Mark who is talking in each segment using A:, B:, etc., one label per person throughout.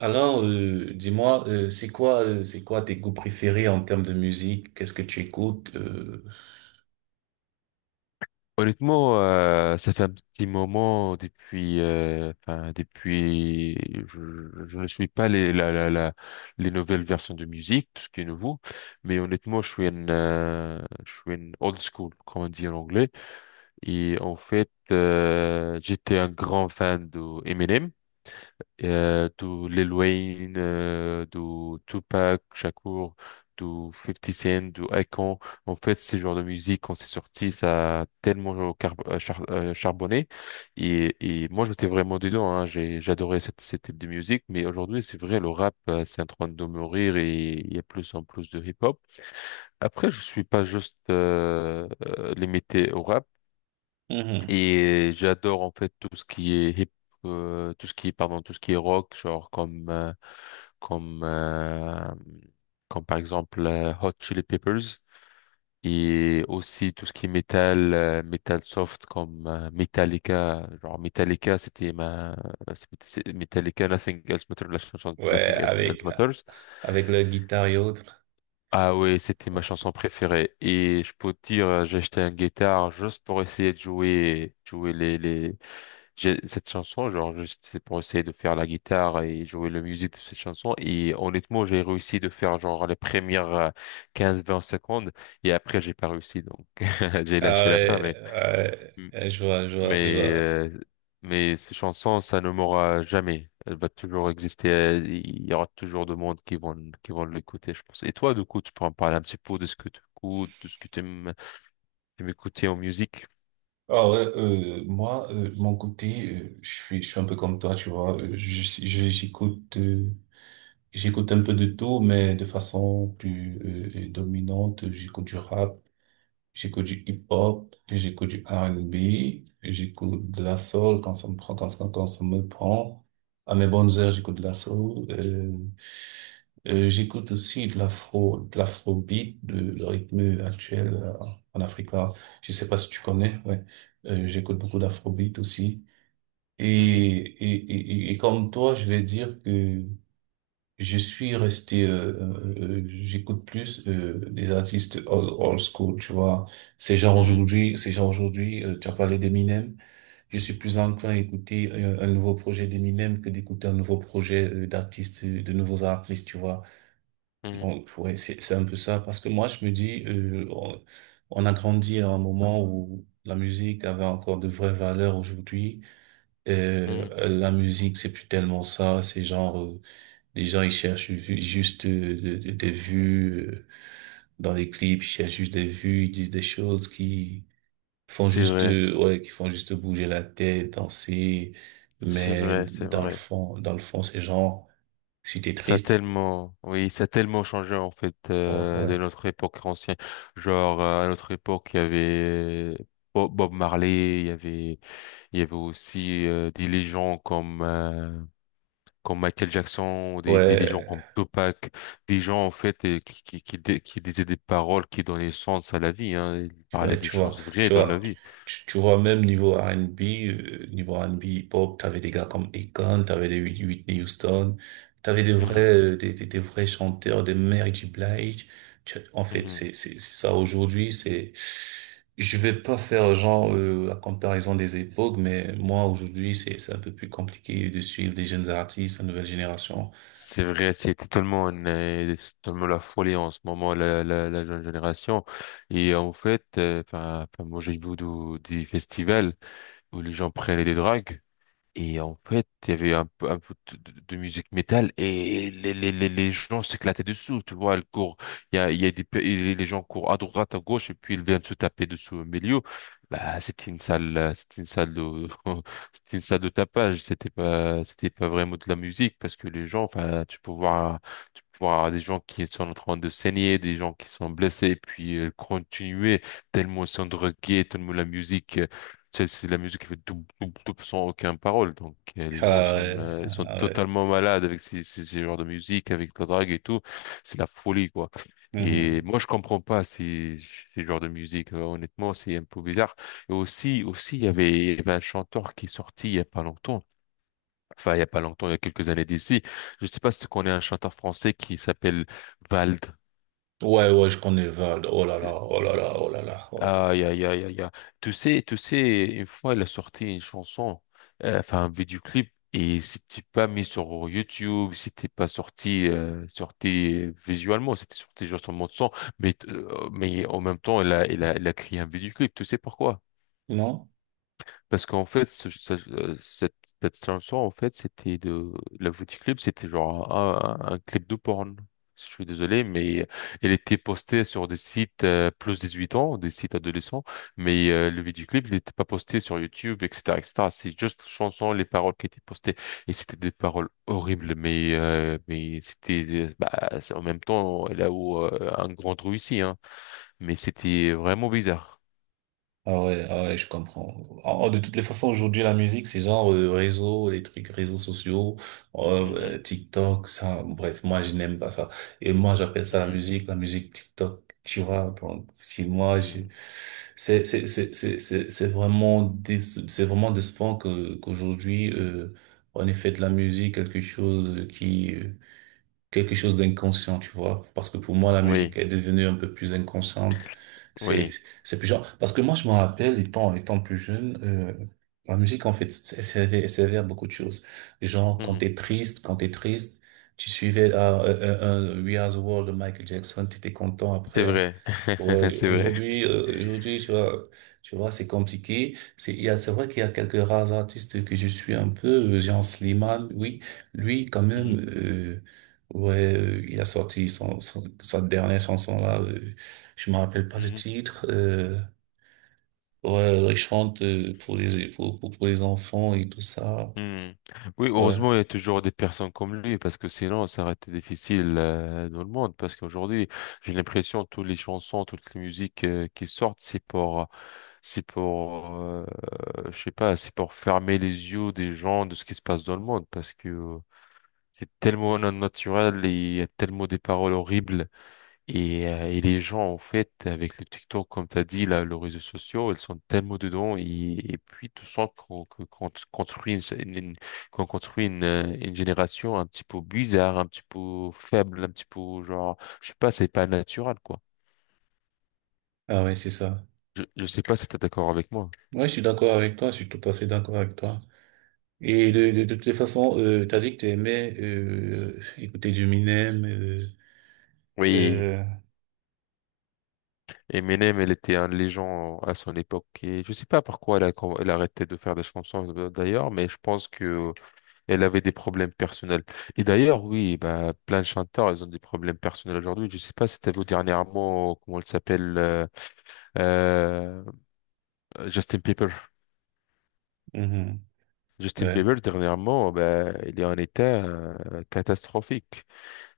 A: Alors, dis-moi, c'est quoi tes goûts préférés en termes de musique? Qu'est-ce que tu écoutes?
B: Honnêtement, ça fait un petit moment depuis, je ne suis pas les la, la, la- les nouvelles versions de musique, tout ce qui est nouveau, mais honnêtement, je suis un old school, comme on dit en anglais, et en fait, j'étais un grand fan de Eminem do Lil Wayne, do Tupac Shakur, do 50 Cent, do Akon. En fait, ce genre de musique, quand c'est sorti, ça a tellement charbonné. Et, et moi, j'étais vraiment dedans. Hein. J'adorais ce type de musique. Mais aujourd'hui, c'est vrai, le rap, c'est en train de mourir et il y a plus en plus de hip-hop. Après, je suis pas juste limité au rap.
A: Mhm.
B: Et j'adore en fait tout ce qui est, pardon, tout ce qui est rock, genre comme, euh, comme par exemple Hot Chili Peppers et aussi tout ce qui est métal, métal soft comme Metallica. Genre Metallica, c'était ma, c'est- c'est- Metallica, Nothing Else Matters, la chanson
A: Ouais,
B: Nothing Else
A: avec
B: Matters.
A: la guitare et autres.
B: Ah ouais, c'était ma chanson préférée. Et je peux te dire, j'ai acheté une guitare juste pour essayer de jouer les, j'ai cette chanson, genre, juste c'est pour essayer de faire la guitare et jouer la musique de cette chanson. Et honnêtement, j'ai réussi de faire genre les premières 15-20 secondes. Et après, j'ai pas réussi. Donc, j'ai
A: Ah
B: lâché la fin.
A: ouais, ouais,
B: M-
A: ouais, je vois, je vois, je
B: mais,
A: vois.
B: euh, mais cette chanson, ça ne mourra jamais. Elle va toujours exister. Il y aura toujours de monde qui vont l'écouter, je pense. Et toi, du coup, tu peux en parler un petit peu de ce que tu écoutes, de ce que aimes écouter en musique.
A: Ah ouais, moi, de mon côté, je suis un peu comme toi, tu vois. J'écoute, j'écoute un peu de tout, mais de façon plus dominante, j'écoute du rap. J'écoute du hip-hop, j'écoute du R&B, j'écoute de la soul quand ça me prend, quand ça me prend. À mes bonnes heures, j'écoute de la soul. J'écoute aussi de l'afro, de l'afrobeat, de le rythme actuel en Afrique là. Je sais pas si tu connais, ouais. J'écoute beaucoup d'afrobeat aussi. Et,
B: Mhm,
A: et, et, et comme toi, je vais dire que je suis resté, j'écoute plus des artistes old, old school, tu vois.
B: mhm,
A: Ces gens aujourd'hui, tu as parlé d'Eminem. Je suis plus enclin à écouter un, nouveau projet d'Eminem que d'écouter un nouveau projet de nouveaux artistes, tu vois.
B: mhm,
A: Donc ouais, c'est un peu ça. Parce que moi, je me dis, on a grandi à un moment où la musique avait encore de vraies valeurs aujourd'hui.
B: mhm.
A: La musique, c'est plus tellement ça. C'est genre les gens, ils cherchent juste des vues dans les clips, ils cherchent juste des vues, ils disent des choses qui font
B: C'est
A: juste,
B: vrai.
A: ouais, qui font juste bouger la tête, danser.
B: C'est
A: Mais
B: vrai, c'est vrai.
A: dans le fond, c'est genre, si t'es
B: Ça a
A: triste,
B: tellement, oui, ça a tellement changé en fait
A: ouais, ouais,
B: de notre époque ancienne. Genre à notre époque, il y avait Bob Marley, il y avait aussi des légendes comme Michael Jackson, des légendes comme
A: ouais.
B: Tupac, des gens en fait qui disaient des paroles qui donnaient sens à la vie. Hein. Ils parlaient
A: Ouais,
B: des
A: tu vois,
B: choses vraies
A: tu
B: dans la
A: vois,
B: vie.
A: tu vois, même niveau R&B, niveau R&B hip-hop, t'avais des gars comme Akon, t'avais des Whitney Houston, t'avais des vrais,
B: Mhm.
A: des vrais chanteurs, des Mary J. Blige. En fait,
B: Mhm.
A: c'est ça aujourd'hui, c'est, je vais pas faire genre, la comparaison des époques, mais moi, aujourd'hui, c'est un peu plus compliqué de suivre des jeunes artistes, une nouvelle génération.
B: C'est vrai, c'est totalement la folie en ce moment, la jeune génération. Et en fait, moi, j'ai vu des festivals où les gens prennent des drogues. Et en fait, il y avait un peu de musique métal et les gens s'éclataient dessous, tu vois, ils courent, il y a et les gens courent à droite, à gauche et puis ils viennent se taper dessus au milieu. Bah, c'était une salle de, c'était une salle de tapage, c'était pas vraiment de la musique parce que les gens, enfin, tu peux voir des gens qui sont en train de saigner, des gens qui sont blessés, puis continuer tellement ils sont drogués, tellement la musique. C'est de la musique qui fait double sans aucune parole. Donc,
A: Ah, ouais,
B: ils sont
A: ah ouais.
B: totalement malades avec ces genres de musique, avec la drague et tout. C'est la folie, quoi. Et
A: Mhm.
B: moi, je comprends pas ces genres de musique. Honnêtement, c'est un peu bizarre. Et aussi, il y avait un chanteur qui est sorti il y a pas longtemps. Enfin, il y a pas longtemps, il y a quelques années d'ici. Je sais pas si tu connais un chanteur français qui s'appelle Vald.
A: Ouais, ouais, je connais Val. Oh là là, oh là là, oh là là, oh là là.
B: Aïe, aïe, aïe, aïe, aïe. Tu sais, une fois, il a sorti une chanson, un vidéoclip, et c'était pas mis sur YouTube, c'était pas sorti, sorti visuellement, c'était sorti juste en mode son, mais en même temps, il a créé un vidéoclip, tu sais pourquoi?
A: Non?
B: Parce qu'en fait, cette chanson, en fait, c'était de... La du clip, c'était genre un clip de porn. Si Je suis désolé, mais elle était postée sur des sites plus 18 ans, des sites adolescents, mais le vidéoclip, il n'était pas posté sur YouTube, etc., etc. C'est juste la chanson, les paroles qui étaient postées, et c'était des paroles horribles, mais c'était euh, bah, c'est en même temps là où un grand trou ici, hein. Mais c'était vraiment bizarre.
A: Ah ouais, ah ouais, je comprends. De toutes les façons, aujourd'hui, la musique, c'est genre réseau, les trucs, réseaux sociaux,
B: Mhm,
A: TikTok, ça. Bref, moi, je n'aime pas ça. Et moi, j'appelle ça
B: mhm,
A: la musique TikTok. Tu vois, donc, si moi, je...
B: mhm.
A: c'est vraiment des, c'est vraiment décevant que, qu'aujourd'hui, on ait fait de la musique quelque chose qui, quelque chose d'inconscient, tu vois. Parce que pour moi, la musique
B: Oui.
A: est devenue un peu plus inconsciente. C'est,
B: Oui,
A: c'est plus genre, parce que moi, je me rappelle, étant plus jeune, la musique, en fait, elle servait à beaucoup de choses. Genre,
B: mhm,
A: quand t'es triste, tu suivais, We Are the World de Michael Jackson, t'étais content
B: c'est
A: après. Hein.
B: vrai,
A: Ouais,
B: c'est vrai.
A: aujourd'hui, tu vois, c'est compliqué. C'est, il y a, c'est vrai qu'il y a quelques rares artistes que je suis un peu, Jean Slimane, oui, lui, quand même,
B: Mhm.
A: ouais, il a sorti sa dernière chanson là, je me rappelle pas le
B: Mhm.
A: titre, ouais, il chante pour pour les enfants et tout ça,
B: Mhm. Oui,
A: ouais,
B: heureusement, il y a toujours des personnes comme lui, parce que sinon, ça aurait été difficile dans le monde. Parce qu'aujourd'hui, j'ai l'impression que toutes les chansons, toutes les musiques qui sortent, c'est pour, euh, je sais pas, c'est pour fermer les yeux des gens de ce qui se passe dans le monde, parce que c'est tellement non naturel et il y a tellement des paroles horribles. Et les gens, en fait, avec le TikTok, comme tu as dit, là, les réseaux sociaux, ils sont tellement dedans. Et puis, tu sens qu'on construit une génération un petit peu bizarre, un petit peu faible, un petit peu genre, je sais pas, c'est pas naturel, quoi.
A: ah ouais, c'est ça.
B: Je sais pas si tu es d'accord avec moi.
A: Ouais, je suis d'accord avec toi, je suis tout à fait d'accord avec toi. Et
B: Mm.
A: de toutes les façons, t'as dit que t'aimais écouter du Minem.
B: Oui,
A: Euh,
B: Eminem, elle était un légende à son époque. Et je sais pas pourquoi elle a arrêté de faire des chansons, d'ailleurs, mais je pense que elle avait des problèmes personnels. Et d'ailleurs, oui, bah, plein de chanteurs, ils ont des problèmes personnels aujourd'hui. Je sais pas si t'as vu dernièrement, comment elle s'appelle, euh, Justin Bieber.
A: mhm.
B: Justin
A: Ouais,
B: Bieber, dernièrement, bah, il est en état catastrophique.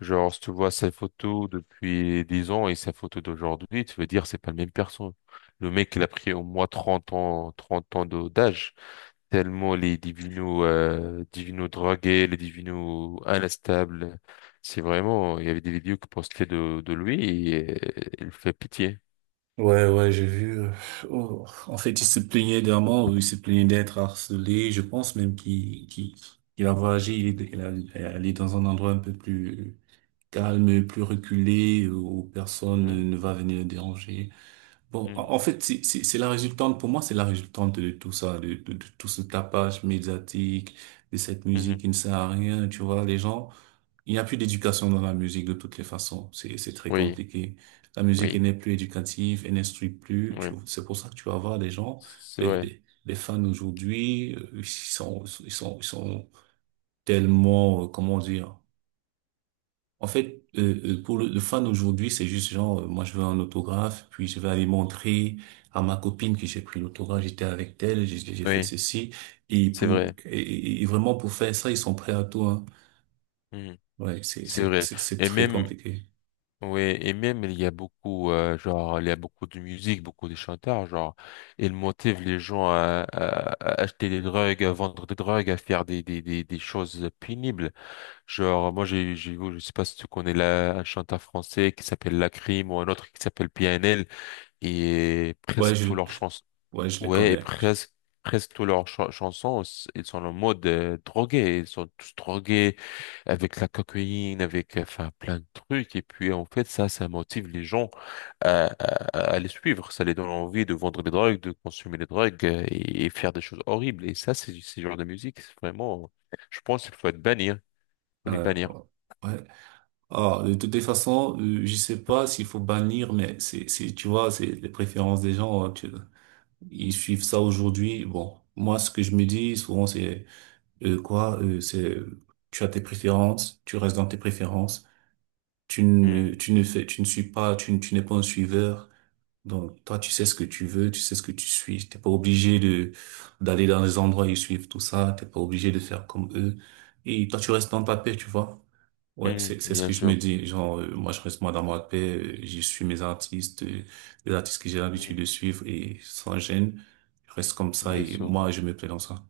B: Genre, si tu vois sa photo depuis 10 ans et sa photo d'aujourd'hui, tu veux dire, c'est pas la même personne. Le mec, il a pris au moins 30 ans, trente ans d'âge. Tellement les divinos, divinos drogués, les divinos instables. C'est vraiment, il y avait des vidéos qui postaient de lui et il fait pitié.
A: ouais, ouais, j'ai vu. Oh, En fait, il se plaignait d'un mort, il se plaignait d'être harcelé. Je pense même qu'il a voyagé, il est allé dans un endroit un peu plus calme, plus reculé, où personne
B: Mhm,
A: ne va venir le déranger. Bon,
B: mhm,
A: c'est c'est la résultante, pour moi, c'est la résultante de tout ça, de tout ce tapage médiatique, de cette musique
B: mhm.
A: qui ne sert à rien, tu vois, les gens, il n'y a plus d'éducation dans la musique de toutes les façons, c'est très
B: Oui,
A: compliqué. La musique, elle
B: oui,
A: n'est plus éducative, elle n'instruit plus, tu
B: oui,
A: vois, c'est pour ça que tu vas voir des gens,
B: c'est vrai,
A: des fans aujourd'hui, ils sont tellement, comment dire, pour le fan aujourd'hui, c'est juste genre, moi je veux un autographe, puis je vais aller montrer à ma copine que j'ai pris l'autographe, j'étais avec elle, j'ai fait
B: oui,
A: ceci.
B: c'est vrai,
A: Et vraiment pour faire ça, ils sont prêts à tout, hein.
B: mhm,
A: Ouais, c'est
B: c'est
A: c'est
B: vrai.
A: c'est c'est
B: Et
A: très
B: même,
A: compliqué.
B: ouais, et même il y a beaucoup, il y a beaucoup de musique, beaucoup de chanteurs, genre, ils motivent les gens à acheter des drogues, à vendre des drogues, à faire des choses pénibles. Genre, je sais pas si tu connais un chanteur français qui s'appelle Lacrim ou un autre qui s'appelle PNL et
A: Ouais,
B: presque
A: je
B: tous leurs chansons.
A: ouais, je les
B: Ouais,
A: connais.
B: presque tous leurs chansons, ils sont en mode drogué. Ils sont tous drogués avec la cocaïne, avec, plein de trucs. Et puis, en fait, ça motive les gens à les suivre. Ça les donne envie de vendre des drogues, de consommer des drogues et faire des choses horribles. Et ça, c'est genre de musique, c'est vraiment, je pense qu'il faut être bannir. Faut les
A: Euh,
B: bannir.
A: ouais. Alors, de toutes les façons, je sais pas s'il faut bannir, mais c'est tu vois, c'est les préférences des gens. Hein, tu- ils suivent ça aujourd'hui. Bon, moi ce que je me dis souvent c'est Euh, quoi, euh, c'est, tu as tes préférences, tu restes dans tes préférences,
B: Hmm.
A: tu ne suis pas, tu n'es pas un suiveur. Donc, toi, tu sais ce que tu veux, tu sais ce que tu suis. T'es pas obligé de, d'aller dans les endroits et suivre tout ça. T'es pas obligé de faire comme eux. Et toi, tu restes dans ta paix, tu vois. Ouais,
B: Mhm,
A: c'est ce
B: bien
A: que je me
B: sûr.
A: dis. Genre, moi, je reste moi dans ma paix. J'y suis mes artistes, les artistes que j'ai l'habitude
B: Mhm,
A: de suivre et sans gêne. Je reste comme ça
B: bien
A: et
B: sûr.
A: moi, je me plais dans ça.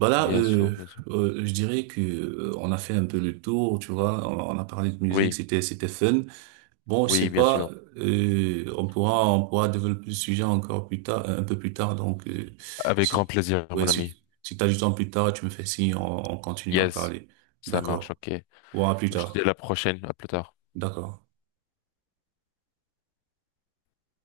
A: Voilà,
B: Bien sûr, bien sûr.
A: je dirais que on a fait un peu le tour, tu vois. On a parlé de musique,
B: Oui,
A: c'était fun. Bon, je
B: oui,
A: sais
B: bien
A: pas,
B: sûr.
A: on pourra développer le sujet encore plus tard, un peu plus tard. Donc,
B: Avec grand
A: si
B: plaisir,
A: ouais,
B: mon ami.
A: si t'as du temps plus tard, tu me fais signe, on continue à
B: Yes,
A: parler.
B: ça marche,
A: D'accord.
B: ok.
A: Bon, à plus
B: Je te dis à
A: tard.
B: la prochaine, à plus tard.
A: D'accord.